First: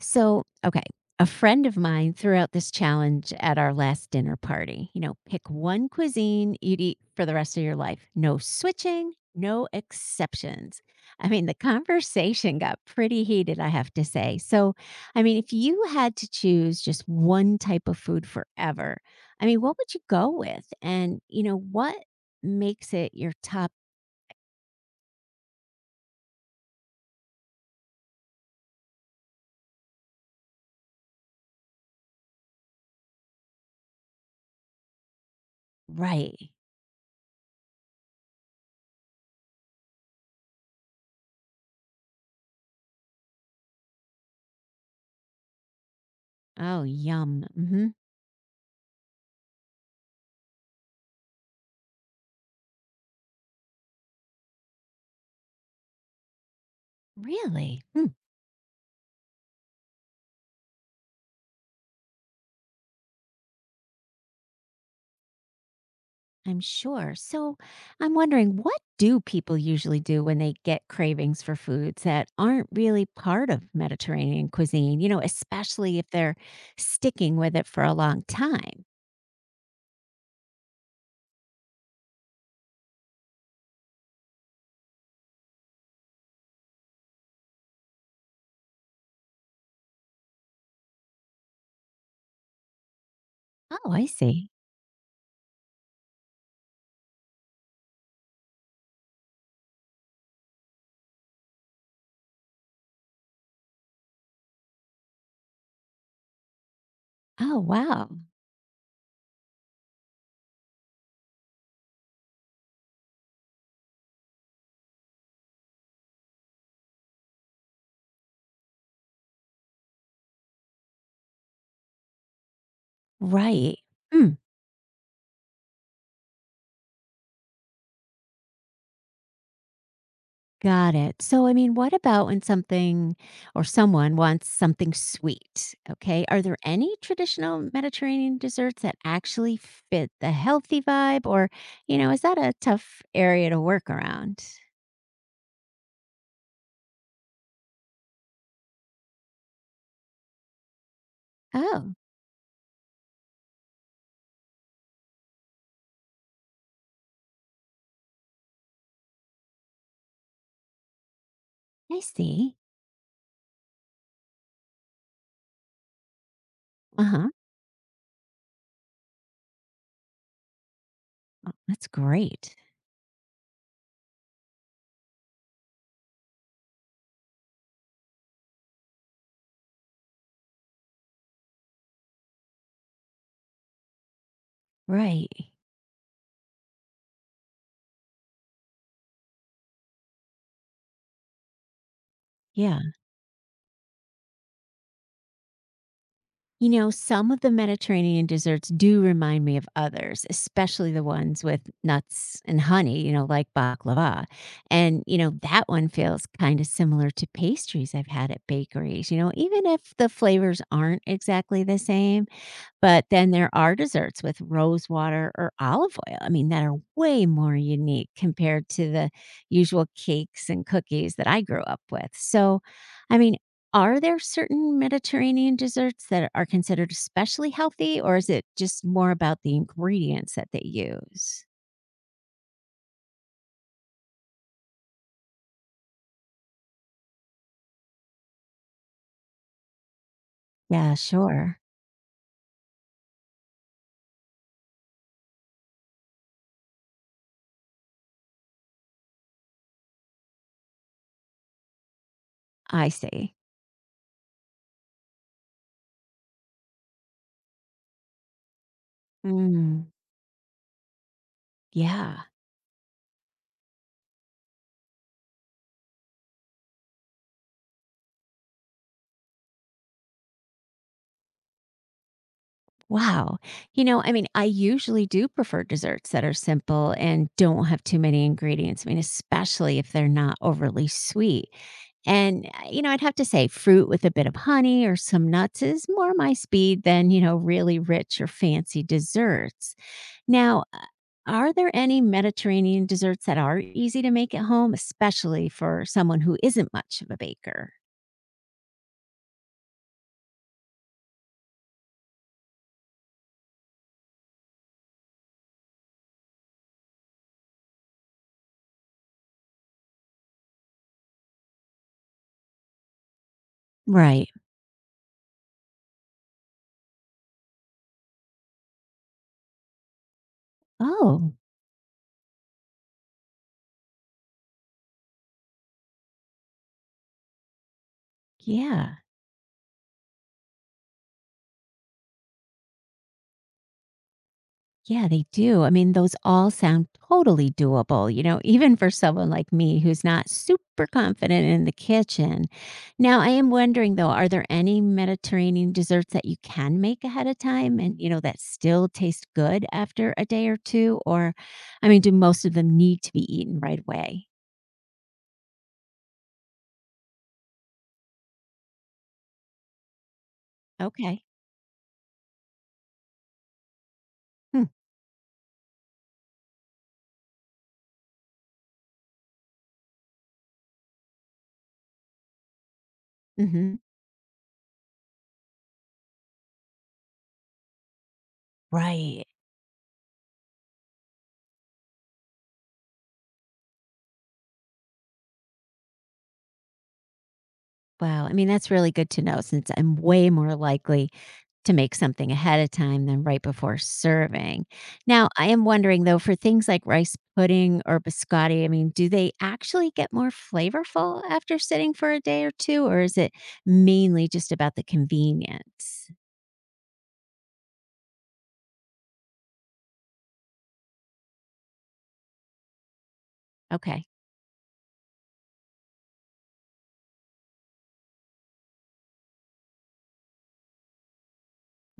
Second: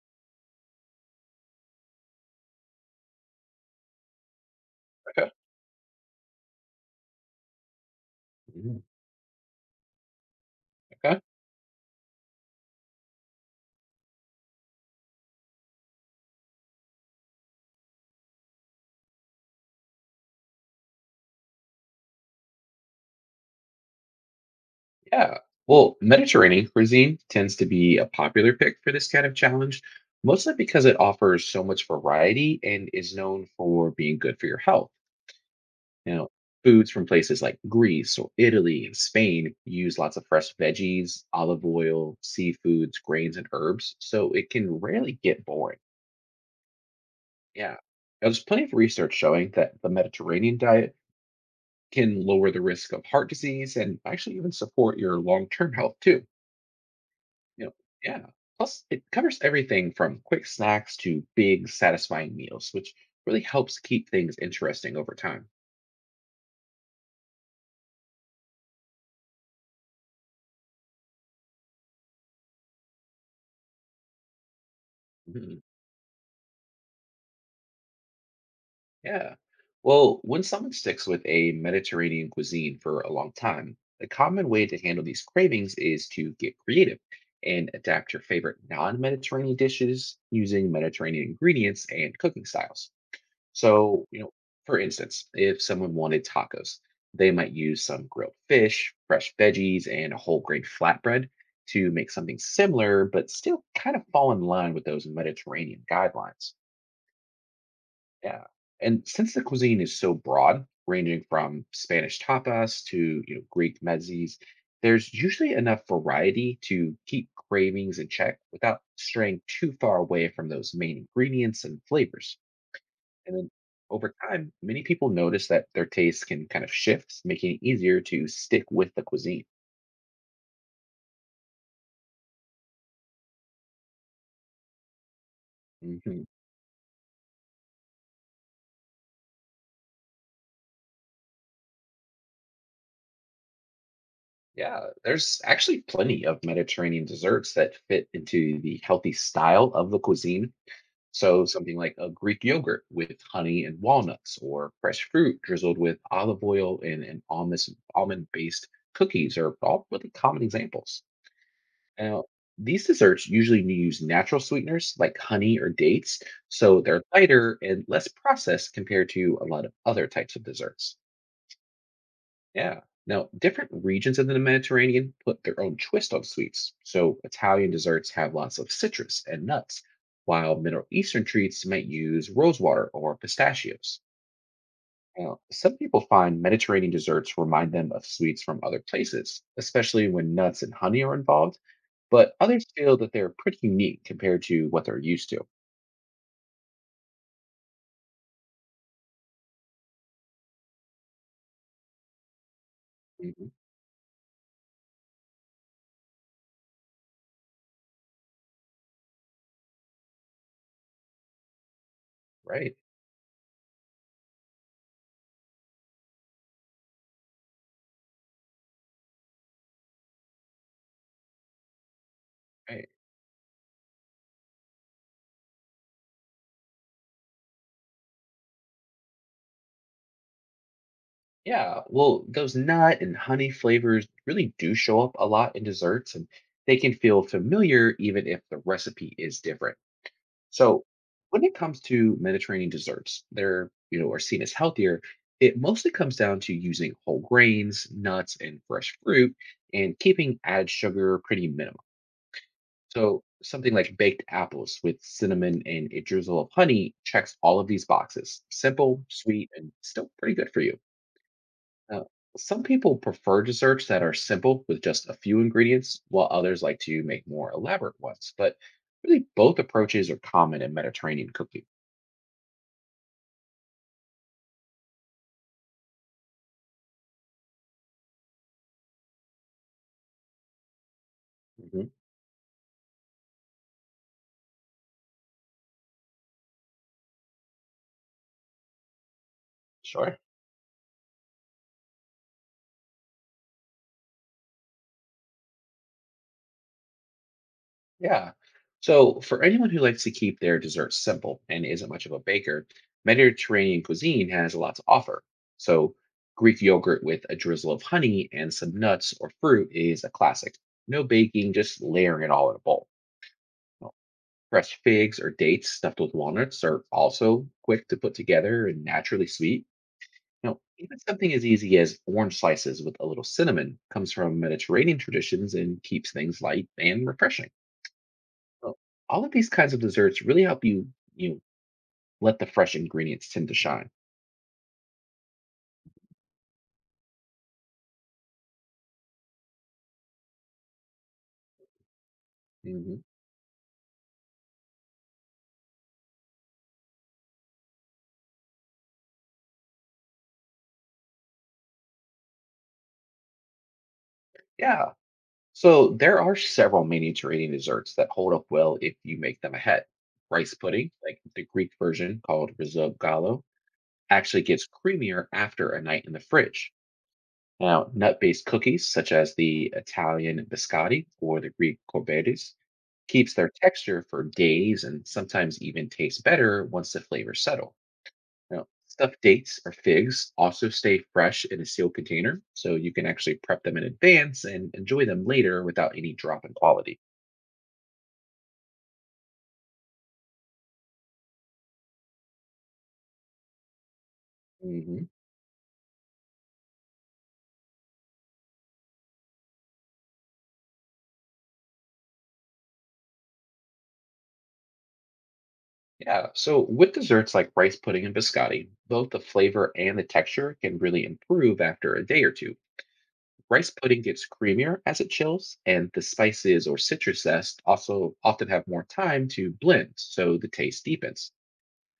So, okay, a friend of mine threw out this challenge at our last dinner party. You know, Okay. pick one cuisine you'd eat for the rest of your life. No Mm. switching, no exceptions. Okay. I mean, the conversation got pretty heated, I have to say. So, I mean, if you had to choose just one type of food forever, I mean, what would you go with? And, you know, what makes it your top Yeah. Well, Mediterranean cuisine tends to be a popular pick for this kind of challenge, mostly because it offers so much variety and is known for being good for your health. You know, right? foods from places like Greece or Italy and Spain use lots of fresh veggies, olive oil, seafoods, grains, and herbs, so it can rarely get boring. Oh, yum. Yeah. There's plenty of research showing that the Mediterranean diet can lower the risk of heart disease and actually even support your long term health too. Yep. Really? Yeah. Plus, it covers everything from quick snacks to big, satisfying meals, which really helps keep things interesting over time. I'm sure. So I'm wondering, what do people usually do when they get cravings for foods that aren't really part of Mediterranean cuisine, you know, Mhm. especially if they're sticking with it for a long time? Yeah. Well, when someone sticks with a Mediterranean cuisine for a long time, the common way to handle these cravings is to get creative and adapt your favorite non Mediterranean dishes using Mediterranean ingredients and cooking styles. Oh, So, I you know, see. for instance, if someone wanted tacos, they might use some grilled fish, fresh veggies, and a whole grain flatbread to make something similar, but still kind of fall in line with those Mediterranean guidelines. Oh, wow. Yeah. And since the cuisine is so broad, ranging from Spanish tapas to you know Greek mezzis, there's usually enough variety to keep cravings in check without straying too far away from those main ingredients and flavors. And then Right. over Hmm. time, many people notice that their tastes can kind of shift, making it easier to stick with the cuisine. Got it. So, I mean, what about when something or someone wants something sweet? Hmm. Okay. Are there any traditional Mediterranean desserts that actually fit the healthy vibe? Or, you know, is that a tough area to work around? Yeah, there's actually plenty of Mediterranean desserts that fit into the healthy style of the cuisine. So, something like Oh, a Greek yogurt with honey and walnuts, or fresh fruit drizzled with olive oil and almond based cookies are all really common examples. I Now, see. these desserts usually use natural sweeteners like honey or dates, so they're Uh huh. lighter and less processed compared to a lot of other types of desserts. That's great. Yeah. Now, different regions of the Mediterranean put their own twist on sweets. So, Italian desserts have lots of citrus and nuts, while Middle Eastern treats might use rosewater or pistachios. Now, Right. some people find Mediterranean desserts remind them of sweets from other places, especially when nuts and honey are involved, but others Yeah. feel that they're pretty unique compared to what they're used to. You know, some of the Mediterranean desserts do remind me of others, especially the ones with nuts and honey, you know, like Mhm. baklava. And, you know, that one feels kind of similar to pastries I've had at bakeries, you know, even if the flavors aren't exactly the same. Right, But then there are desserts with rose water or olive oil, I mean, that are way more unique compared to the usual cakes and cookies that I grew up with. So, right. I mean, are there certain Mediterranean desserts that are considered especially healthy, or is it just more about the ingredients that they use? Yeah, well, those nut and honey flavors really do show up a lot in desserts, and they can feel familiar even if the recipe is different. So Yeah, when it sure. comes to Mediterranean desserts, they're you know are seen as healthier. It mostly comes down to using whole grains, nuts, and fresh fruit, and keeping added sugar pretty minimal. I So see. something like baked apples with cinnamon and a drizzle of honey checks all of these boxes. Simple, sweet, and Mm, still pretty good for you. Now, yeah. some people prefer desserts that are simple with just a few ingredients, while others like to make more elaborate ones. But really, both approaches are common in Mediterranean cooking. Wow. You know, I mean, I usually do prefer desserts that are simple and don't have too many ingredients. I mean, especially if they're not overly sweet. Hmm. And, you know, I'd have to say fruit with a bit of honey or some nuts is more my speed than, you know, really rich or fancy desserts. Sure. Now, are there any Mediterranean desserts that are easy to make at home, especially for someone who isn't much of a baker? Yeah. So, for anyone who likes to keep their desserts simple and isn't much of a baker, Mediterranean cuisine has a lot to offer. So, Greek yogurt with a drizzle of honey and some nuts or fruit is a classic. No baking, just layering it all in a bowl. Now, Right. Fresh figs or dates stuffed with walnuts are also quick to put together and naturally sweet. Now, even something Oh, as easy as orange slices with a little cinnamon comes from Mediterranean traditions and keeps things light and refreshing. Well, yeah. all of these kinds of desserts really help you let the fresh ingredients tend to shine. Yeah, they do. I mean, those all sound totally doable, you know, even for someone like me who's not super confident in the kitchen. Hmm. Now, I am wondering though, are there any Mediterranean desserts that you can make ahead of time and, you know, that still taste good after a day or two? Or, I mean, do most of them need to be eaten right away? Yeah. So there are several Mediterranean desserts that hold up well if you make them ahead. Rice pudding, like Okay. the Greek version called risotto gallo, actually Hmm. gets creamier after a night in the fridge. Now, nut-based cookies such as the Italian biscotti or the Greek corbettes keeps their hmm texture for days and sometimes even tastes better once the flavors settle. Now, stuffed Right. dates or figs also stay fresh in a sealed container, so you can actually prep them in advance and enjoy them later without any drop in quality. Wow. I mean, that's really good to know since I'm way more likely to make something ahead of time than right before serving. Hmm. Now, I am wondering though, for things like rice pudding or biscotti, I mean, do they actually get more flavorful after sitting for a day or two, or is it mainly just about the convenience? Yeah, so with desserts like rice pudding and biscotti, both the flavor and the texture can really improve after a day or two. Rice pudding Okay. gets creamier as it chills, and the spices or citrus zest also often have more time to blend, so the taste deepens.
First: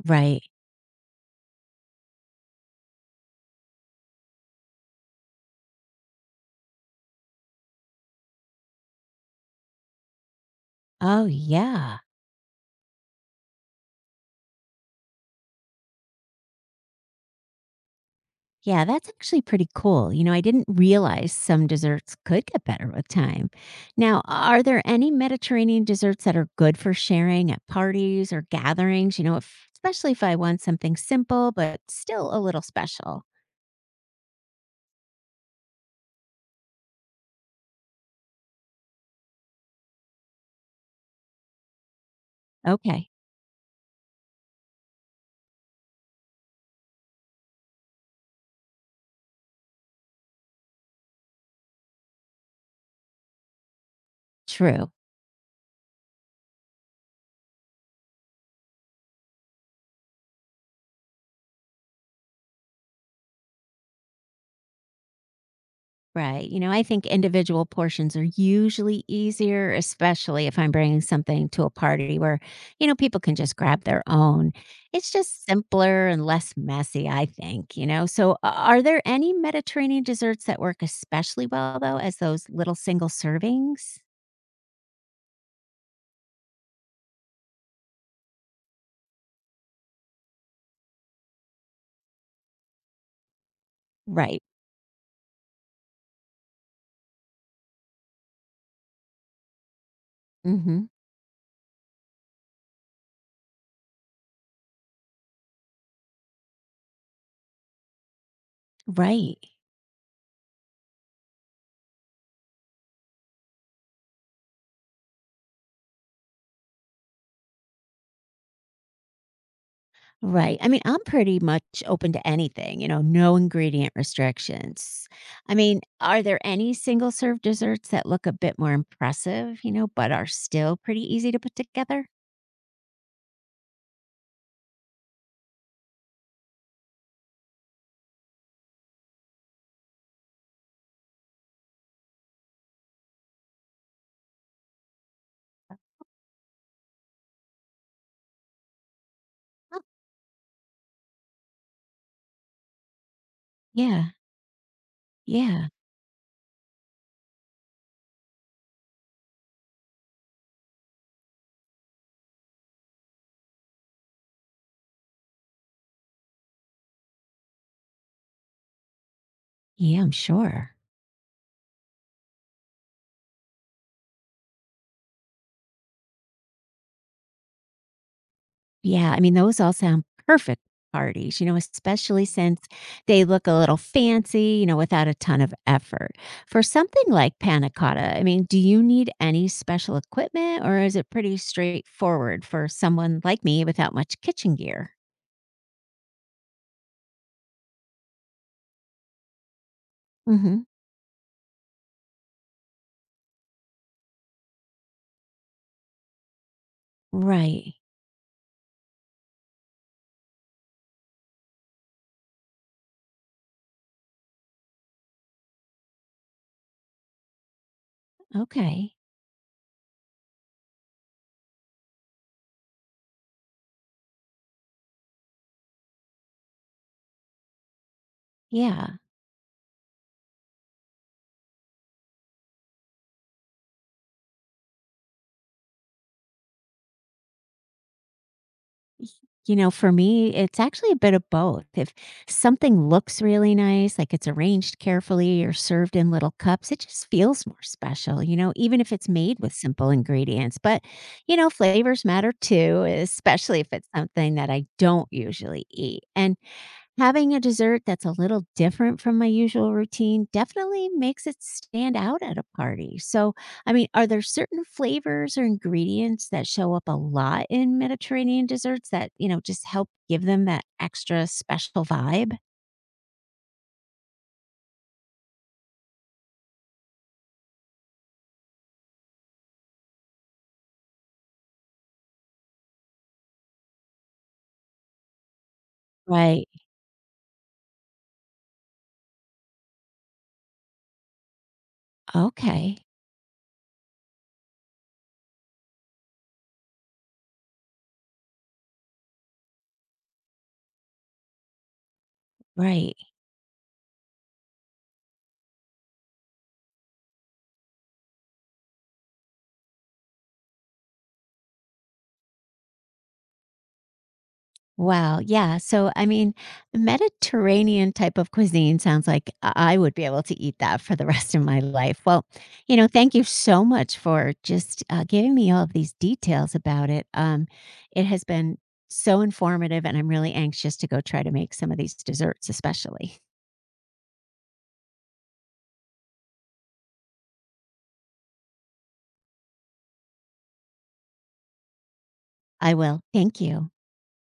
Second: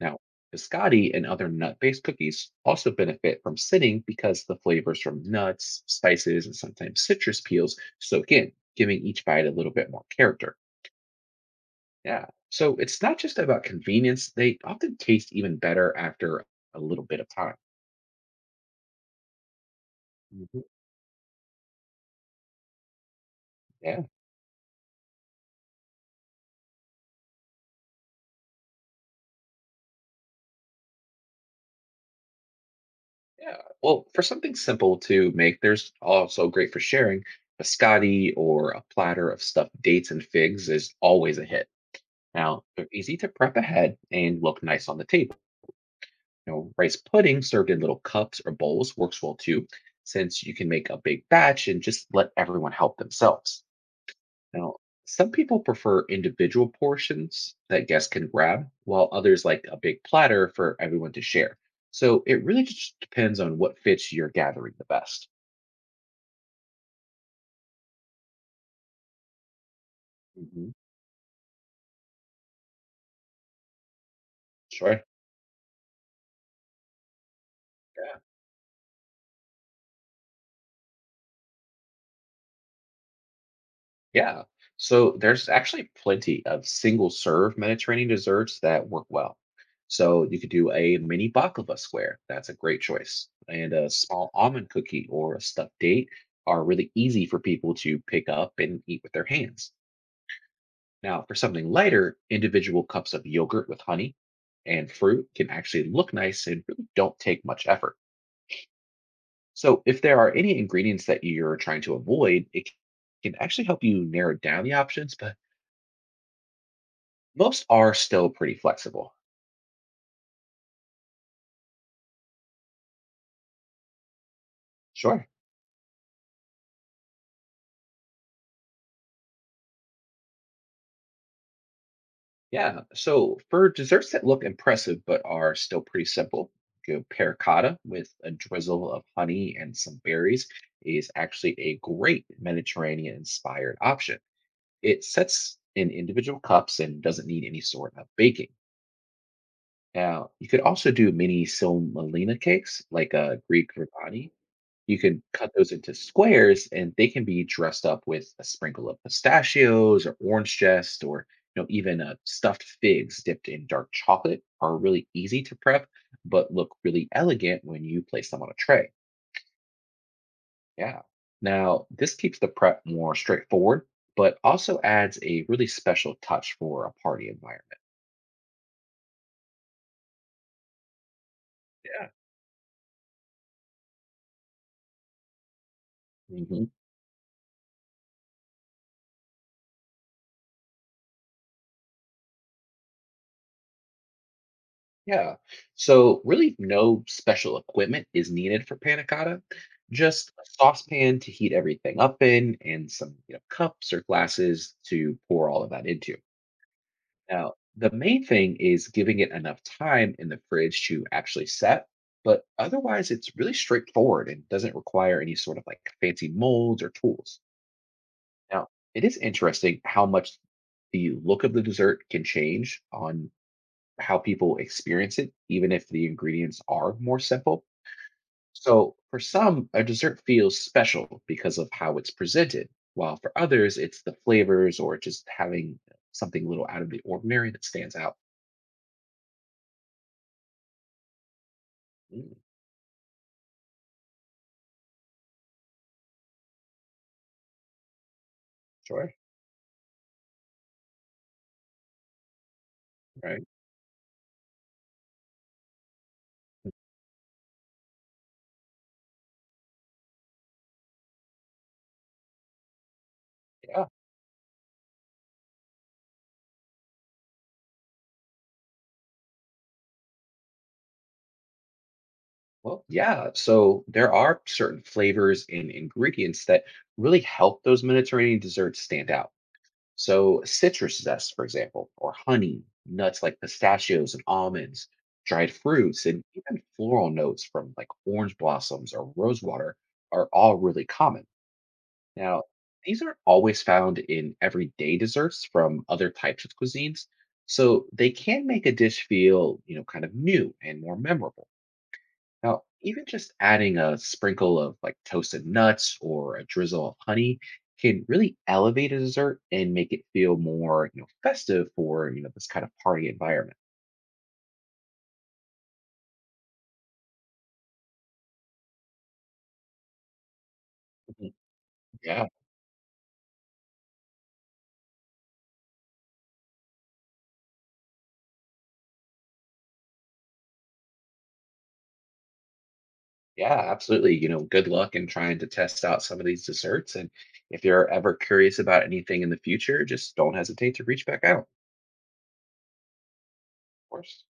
Now, Right. biscotti and other nut based cookies also benefit from sitting because the flavors from nuts, spices, and sometimes citrus peels soak in, giving each bite a little bit more character. Oh, yeah. Yeah. So it's not just about convenience, they often taste even better after a little bit of time. Yeah, that's actually pretty cool. You know, I Mhm. didn't realize some desserts could get better with time. Yeah. Now, are there any Mediterranean desserts that are good for sharing at parties or gatherings? You know, if, especially if I want something simple, but still a little special. Yeah. Well, for something simple to make, there's also great for sharing. Biscotti or a platter of stuffed dates and figs is always a hit. Now, they're Okay, easy to prep ahead and look nice on the table. You know, rice pudding served in little cups or bowls works well too, since you can make a big batch and just let everyone help themselves. Now, true. some people prefer individual portions that guests can grab, while others like a big platter for everyone to share. So it really just depends on what fits your gathering the best. Right. You know, I think individual portions are usually easier, especially if Hmm. I'm bringing something to a party where, you know, people can just grab their own. Sure. It's just simpler and less messy, I think, you know. So, are there any Mediterranean desserts that work especially well, though, as those little single servings? Yeah. So there's actually plenty of single serve Mediterranean desserts that work well. So you could do a mini baklava square. That's a great choice. And a small Right. almond cookie or a stuffed date are really easy for people to pick up and eat with their hands. Mm-hmm. Now, for something lighter, individual cups of yogurt with honey and fruit can actually look nice and really don't take much effort. Right. So if there are any ingredients that you're trying to avoid, it can actually help you narrow down the options, but most are still pretty flexible. Right. I mean, I'm pretty much open to anything, you know, no ingredient restrictions. Sure. I mean, are there any single serve desserts that look a bit more impressive, you know, but are still pretty easy to put together? Yeah. So for desserts that look impressive but are still pretty simple, go pear cotta with a drizzle of honey and some berries is actually a great Mediterranean inspired option. It sets in individual cups and doesn't need any sort of baking. Oh, Now, you could also do mini silmalina cakes like a Greek yeah. ribani. You can cut Yeah. those into squares and they can be dressed up with a sprinkle of pistachios or orange zest or you know even stuffed figs dipped in dark chocolate are really easy to prep but look really elegant when you place them on a tray. Yeah, I'm sure. Yeah. Now, this keeps the prep more straightforward but also adds a really special touch for a party environment. Yeah, I mean, those all sound perfect parties, you know, Yeah. especially since they look a little fancy, you know, without a ton of effort. For Mhm. something like panna cotta, I mean, do you need any special equipment or is it pretty straightforward for someone like me without much kitchen gear? Yeah. So really no special equipment is needed for panna cotta. Just a hmm saucepan to heat everything up in and some, you know, cups or glasses to pour all of that into. Now, Right. the main thing is giving it enough time in the fridge to actually set, but otherwise it's really straightforward and doesn't require any sort of like fancy molds or tools. Now, Okay. it is interesting how much the look of the dessert can change on how people experience it, even if the ingredients are more simple. So, Yeah. for some, a dessert feels special because of how it's presented, while for others, it's the flavors or just having something a little out of the ordinary that stands out. Y you know, for me, it's actually a bit of both. If Mm, something looks really nice, like it's arranged carefully or served in little cups, it just feels more special, you know, even if it's sure. made with simple ingredients. But, you know, flavors matter too, Right. especially if it's something that I don't usually eat. And having a dessert that's a little different from my usual routine definitely makes it stand out at a party. So, I Yeah. mean, are there certain flavors or ingredients that show up a lot in Mediterranean desserts that, you know, just help give them that extra special vibe? Well, yeah. So, there are certain flavors and ingredients that really help those Mediterranean desserts stand out. So, citrus zest, for example, or honey, nuts like pistachios and almonds, dried fruits, and Right. even floral notes from like orange blossoms or rosewater are all really common. Now, Okay. these aren't always found in everyday desserts from other types of cuisines, so they can make a dish feel, you know, kind of new and more memorable. Now, Right. even just adding a sprinkle of like toasted nuts or a drizzle of honey can really elevate a dessert and make it feel more, you know, festive for, you know, this kind of party environment. Wow, yeah, so, I mean, Mediterranean type of cuisine sounds like I would be able to eat that for the Mhm. rest of my life. Well, Yeah, you know, thank you so much for just, giving me all of these details about it. It has been so informative, and I'm really anxious to go try to make some of these desserts especially. yeah, absolutely. You know, good luck in trying to test out some of these desserts. And if you're ever curious about anything in the future, just don't hesitate to reach back out, of I will. Thank you. course.